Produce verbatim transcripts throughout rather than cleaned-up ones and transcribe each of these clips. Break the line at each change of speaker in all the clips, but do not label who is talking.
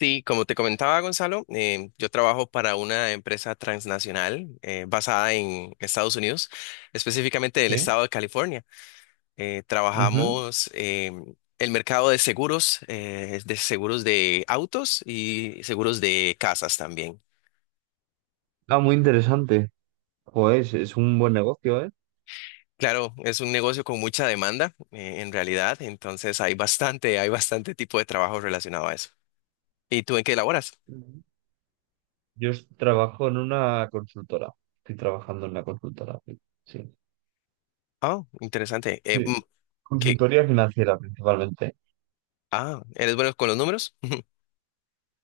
Sí, como te comentaba Gonzalo, eh, yo trabajo para una empresa transnacional eh, basada en Estados Unidos, específicamente del
Sí.
estado de California. Eh,
Ujú.
trabajamos eh, el mercado de seguros, eh, de seguros de autos y seguros de casas también.
Ah, muy interesante. Pues es un buen negocio, ¿eh?
Claro, es un negocio con mucha demanda eh, en realidad, entonces hay bastante, hay bastante tipo de trabajo relacionado a eso. ¿Y tú en qué laboras?
Ujú. Yo es- trabajo en una consultora. Estoy trabajando en una consultora. Sí. Sí.
Ah, interesante. Eh,
Sí.
mm, ¿qué?
Consultoría financiera principalmente.
Ah, ¿eres bueno con los números?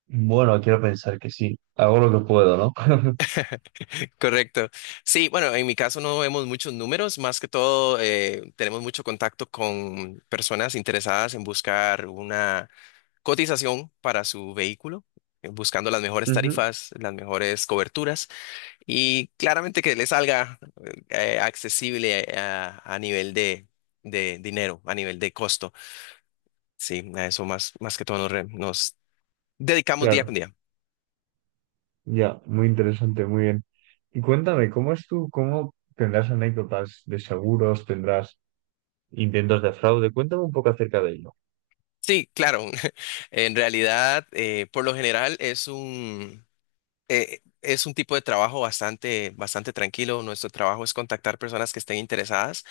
Bueno, quiero pensar que sí. Hago lo que puedo, ¿no?
Correcto. Sí, bueno, en mi caso no vemos muchos números, más que todo eh, tenemos mucho contacto con personas interesadas en buscar una cotización para su vehículo, eh, buscando las mejores
Ujú.
tarifas, las mejores coberturas y claramente que le salga eh, accesible a, a nivel de, de dinero, a nivel de costo. Sí, a eso más, más que todo nos, re- nos dedicamos día
Claro,
con día.
ya, muy interesante, muy bien. Y cuéntame, ¿cómo es tú? ¿Cómo tendrás anécdotas de seguros? ¿Tendrás intentos de fraude? Cuéntame un poco acerca de ello.
Sí, claro. En realidad, eh, por lo general es un, eh, es un tipo de trabajo bastante, bastante tranquilo. Nuestro trabajo es contactar personas que estén interesadas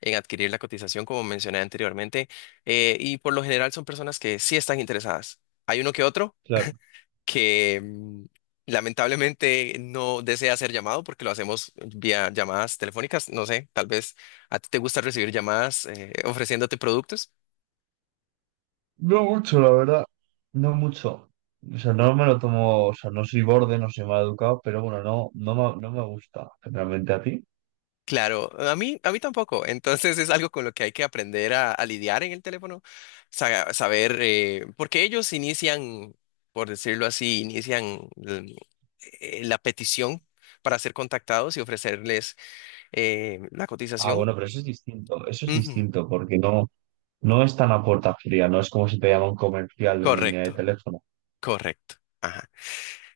en adquirir la cotización, como mencioné anteriormente, eh, y por lo general son personas que sí están interesadas. Hay uno que otro
Claro.
que mm, lamentablemente no desea ser llamado porque lo hacemos vía llamadas telefónicas. No sé, tal vez a ti te gusta recibir llamadas eh, ofreciéndote productos.
No mucho, la verdad. No mucho. O sea, no me lo tomo, o sea, no soy borde, no soy mal educado, pero bueno, no, no me, no me gusta generalmente a ti.
Claro, a mí, a mí tampoco. Entonces es algo con lo que hay que aprender a, a lidiar en el teléfono, sa- saber, eh, porque ellos inician, por decirlo así, inician mm, eh, la petición para ser contactados y ofrecerles eh, la
Ah,
cotización.
bueno, pero eso es distinto, eso es
Ujú.
distinto, porque no, no es tan a puerta fría, no es como si te llama un comercial de una línea de
Correcto,
teléfono.
correcto. Ajá.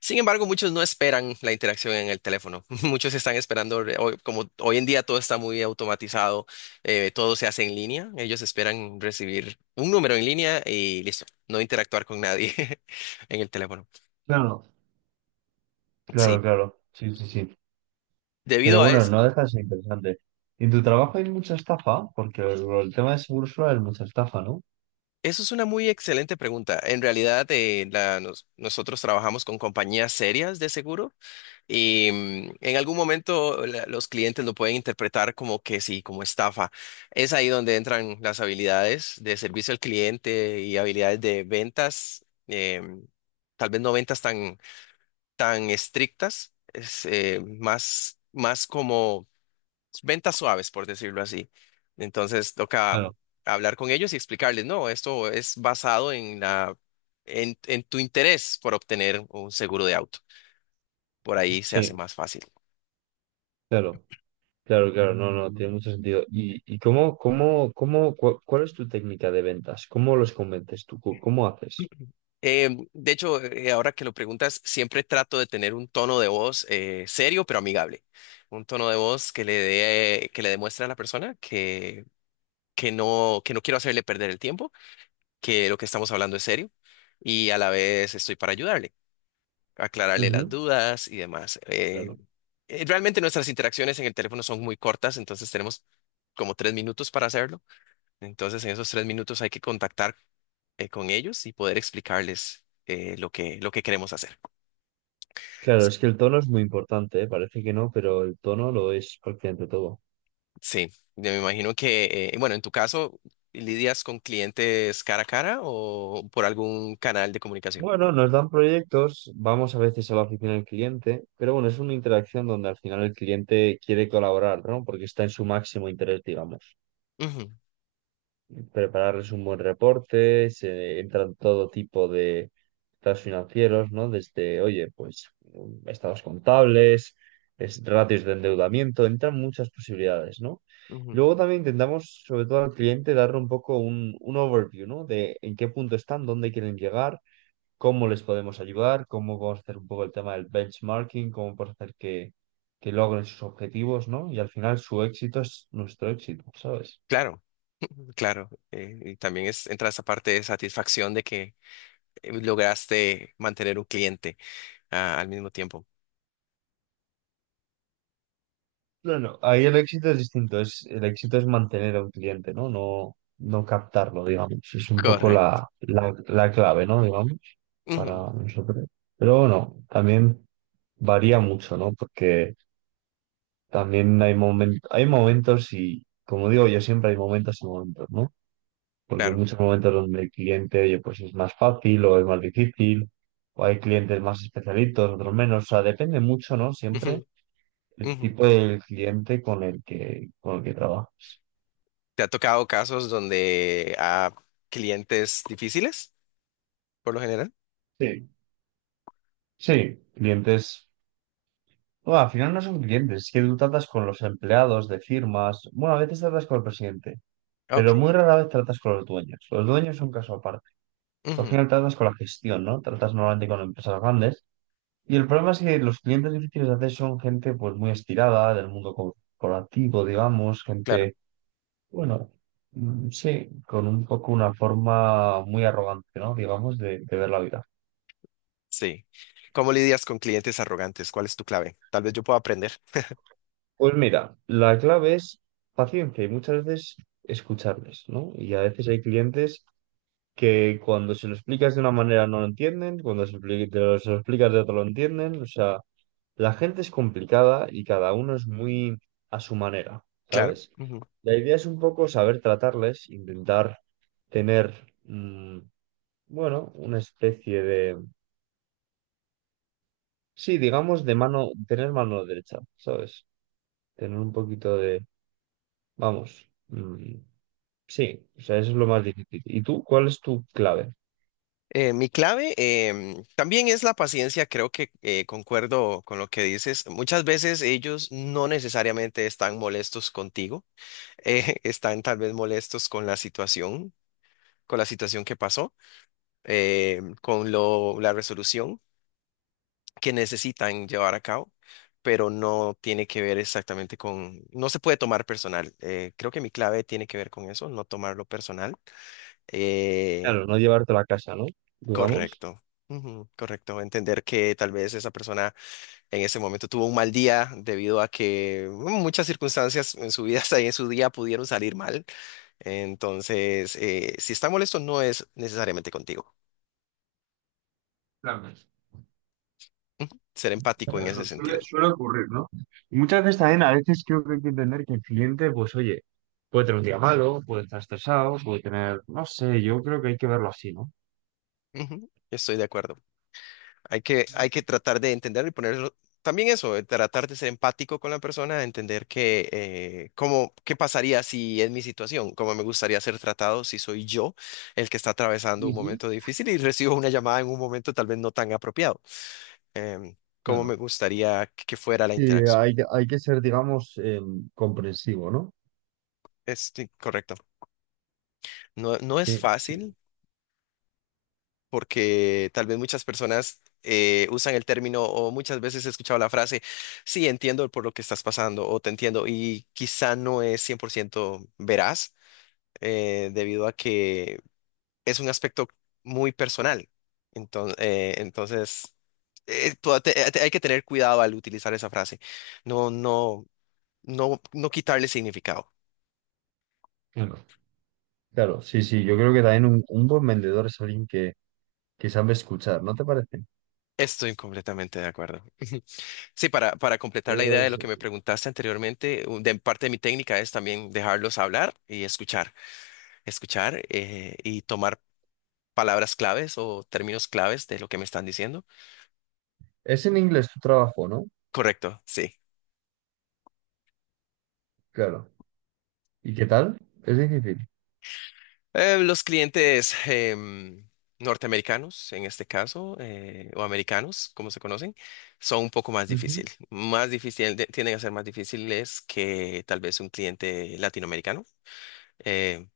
Sin embargo, muchos no esperan la interacción en el teléfono. Muchos están esperando, re- hoy- como hoy en día todo está muy automatizado, eh, todo se hace en línea. Ellos esperan recibir un número en línea y listo, no interactuar con nadie en el teléfono.
Claro, claro,
Sí,
claro, sí, sí, sí.
debido
Pero
a
bueno,
eso,
no deja de ser interesante. ¿En tu trabajo hay mucha estafa? Porque el, el tema de seguro social es mucha estafa, ¿no?
eso es una muy excelente pregunta. En realidad, eh, la- nos- nosotros trabajamos con compañías serias de seguros. Y mm, en algún momento la- los clientes lo pueden interpretar como que sí, como estafa. Es ahí donde entran las habilidades de servicio al cliente y habilidades de ventas, em, tal vez no ventas tan, tan estrictas, es, eh, más, más como ventas suaves, por decirlo así. Entonces toca
Claro,
hablar con ellos y explicarles, no, esto es basado en la, en en tu interés por obtener un seguro de auto. Por ahí se hace
sí,
más fácil.
claro. Claro, claro, no, no, tiene mucho sentido. ¿Y, y cómo, cómo, cómo, cua- cuál es tu técnica de ventas? ¿Cómo los convences tú? ¿Cómo cómo haces?
Eh, de hecho, eh, ahora que lo preguntas, siempre trato de tener un tono de voz eh, serio pero amigable. Un tono de voz que le dé, que le demuestre a la persona que, que no, que no quiero hacerle perder el tiempo, que lo que estamos hablando es serio y a la vez estoy para ayudarle, aclararle
Ujú.
las dudas y demás. Eh,
Claro.
eh, realmente nuestras interacciones en el teléfono son muy cortas, entonces tenemos como tres minutos para hacerlo. Entonces, en esos tres minutos hay que contactar eh, con ellos y poder explicarles eh, lo que, lo que queremos hacer.
Claro,
Sí,
es que el tono es muy importante, ¿eh? Parece que no, pero el tono lo es prácticamente todo.
sí, yo me imagino que, eh, bueno, en tu caso, ¿lidias con clientes cara a cara o por algún canal de comunicación?
Bueno, nos dan proyectos, vamos a veces a la oficina del cliente, pero bueno, es una interacción donde al final el cliente quiere colaborar, ¿no? Porque está en su máximo interés, digamos.
Ujú,
Prepararles un buen reporte, se entran todo tipo de estados financieros, ¿no? Desde, oye, pues estados contables, es- ratios de endeudamiento, entran muchas posibilidades, ¿no?
ujú.
Luego también intentamos, sobre todo al cliente, darle un poco un, un overview, ¿no? De en qué punto están, dónde quieren llegar, cómo les podemos ayudar, cómo podemos hacer un poco el tema del benchmarking, cómo podemos hacer que, que logren sus objetivos, ¿no? Y al final su éxito es nuestro éxito, ¿sabes?
Claro, claro. eh, y también es, entra esa parte de satisfacción de que eh, lograste mantener un cliente ah, al mismo tiempo.
Claro, ahí el éxito es distinto, es, el éxito es mantener a un cliente, ¿no? No, no captarlo, digamos. Es un poco
Correcto.
la, la, la clave, ¿no? Digamos,
Ujú,
para nosotros. Pero bueno, también varía mucho, ¿no? Porque también hay momen- hay momentos y, como digo yo siempre, hay momentos y momentos, ¿no? Porque hay
claro.
muchos momentos donde el cliente, oye, pues es más fácil o es más difícil, o hay clientes más especialitos, otros menos. O sea, depende mucho, ¿no?
Ujú,
Siempre el
ujú.
tipo del cliente con el que, con el que trabaja.
¿Te ha tocado casos donde a clientes difíciles, por lo general?
Sí, sí, clientes. Bueno, al final no son clientes, es que tú tratas con los empleados de firmas. Bueno, a veces tratas con el presidente, pero
Ok.
muy rara vez tratas con los dueños. Los dueños son caso aparte. Al
Ujú,
final tratas con la gestión, ¿no? Tratas normalmente con empresas grandes. Y el problema es que los clientes difíciles de hacer son gente pues muy estirada del mundo corporativo, digamos,
claro,
gente, bueno, mm, sí, con un poco una forma muy arrogante, ¿no? Digamos, de, de ver la vida.
sí. ¿Cómo lidias con clientes arrogantes? ¿Cuál es tu clave? Tal vez yo pueda aprender.
Pues mira, la clave es paciencia y muchas veces escucharles, ¿no? Y a veces hay clientes que cuando se lo explicas de una manera no lo entienden, cuando se, lo expli- te lo- se lo explicas de otra lo entienden, o sea, la gente es complicada y cada uno es muy a su manera,
Claro,
¿sabes?
ujú.
La idea es un poco saber tratarles, intentar tener, mm, bueno, una especie de, sí, digamos, de mano, tener mano derecha, ¿sabes? Tener un poquito de, vamos. mm, Sí, o sea, eso es lo más difícil. ¿Y tú cuál es tu clave?
Eh, mi clave em, también es la paciencia. Creo que eh, concuerdo con lo que dices. Muchas veces ellos no necesariamente están molestos contigo, eh, están tal vez molestos con la situación, con la situación que pasó, eh, con lo, la resolución que necesitan llevar a cabo, pero no tiene que ver exactamente con, no se puede tomar personal. Eh, creo que mi clave tiene que ver con eso, no tomarlo personal. Eh,
Claro, no llevarte la casa, ¿no? Digamos.
correcto. Ujú, correcto, entender que tal vez esa persona en ese momento tuvo un mal día debido a que mm, muchas circunstancias en su vida, en su día pudieron salir mal. Entonces, eh, si está molesto, no es necesariamente contigo.
Claro,
Ujú, ser empático en
pero
ese
su- suele,
sentido.
suele ocurrir, ¿no? Y muchas veces también, a veces creo que hay que entender que el cliente, pues oye, puede tener un día malo, puede estar estresado, puede tener, no sé, yo creo que hay que verlo así, ¿no?
Ujú, estoy de acuerdo. Hay que, hay que tratar de entender y poner también eso, de tratar de ser empático con la persona, de entender que, eh, cómo, qué pasaría si es mi situación, cómo me gustaría ser tratado si soy yo el que está atravesando un
Ujú.
momento difícil y recibo una llamada en un momento tal vez no tan apropiado. Em, cómo
Claro.
me gustaría que que fuera la
Sí,
interacción.
hay, que- hay que ser, digamos, em, comprensivo, ¿no?
Es sí, correcto. No, no es
Sí, sí.
fácil, porque tal vez muchas personas eh, usan el término o muchas veces he escuchado la frase, sí, entiendo por lo que estás pasando o te entiendo y quizá no es cien por ciento veraz eh, debido a que es un aspecto muy personal. Entonces, entonces eh, tú- te- te- hay que tener cuidado al utilizar esa frase, no, no, no, no quitarle significado.
Claro. Claro, sí, sí. Yo creo que también un, un buen vendedor es alguien que, que sabe escuchar, ¿no te parece?
Estoy completamente de acuerdo. Sí, para, para completar la
Creo que
idea de lo
es,
que me preguntaste anteriormente, u- de parte de mi técnica es también dejarlos hablar y escuchar, escuchar eh, y tomar palabras claves o términos claves de lo que me están diciendo.
¿es en inglés tu trabajo, ¿no?
Correcto, sí.
Claro. ¿Y qué tal? Es difícil.
Eh, los clientes em, norteamericanos, en este caso, eh, o americanos, como se conocen, son un poco más
Ujú.
difícil, más difícil, de- tienden a ser más difíciles que tal vez un cliente latinoamericano. Eh,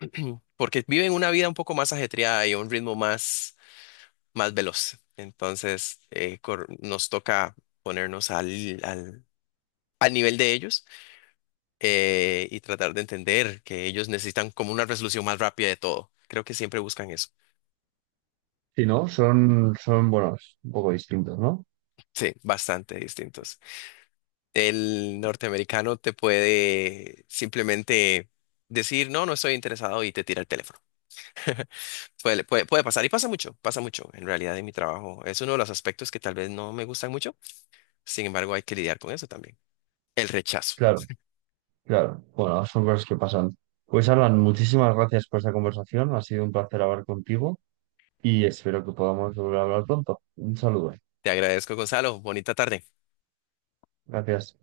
porque viven una vida un poco más ajetreada y a un ritmo más, más veloz. Entonces, eh, cor- nos toca ponernos al, al, al nivel de ellos eh, y tratar de entender que ellos necesitan como una resolución más rápida de todo. Creo que siempre buscan eso.
Si no, son, son, bueno, es un poco distintos, ¿no?
Sí, bastante distintos. El norteamericano te puede simplemente decir, no, no estoy interesado y te tira el teléfono. Puede, puede, puede pasar y pasa mucho, pasa mucho en realidad en mi trabajo. Es uno de los aspectos que tal vez no me gustan mucho. Sin embargo, hay que lidiar con eso también. El rechazo.
Claro, claro. Bueno, son cosas que pasan. Pues Alan, muchísimas gracias por esta conversación. Ha sido un placer hablar contigo y espero que podamos volver a hablar pronto. Un saludo.
Te agradezco, Gonzalo. Bonita tarde.
Gracias.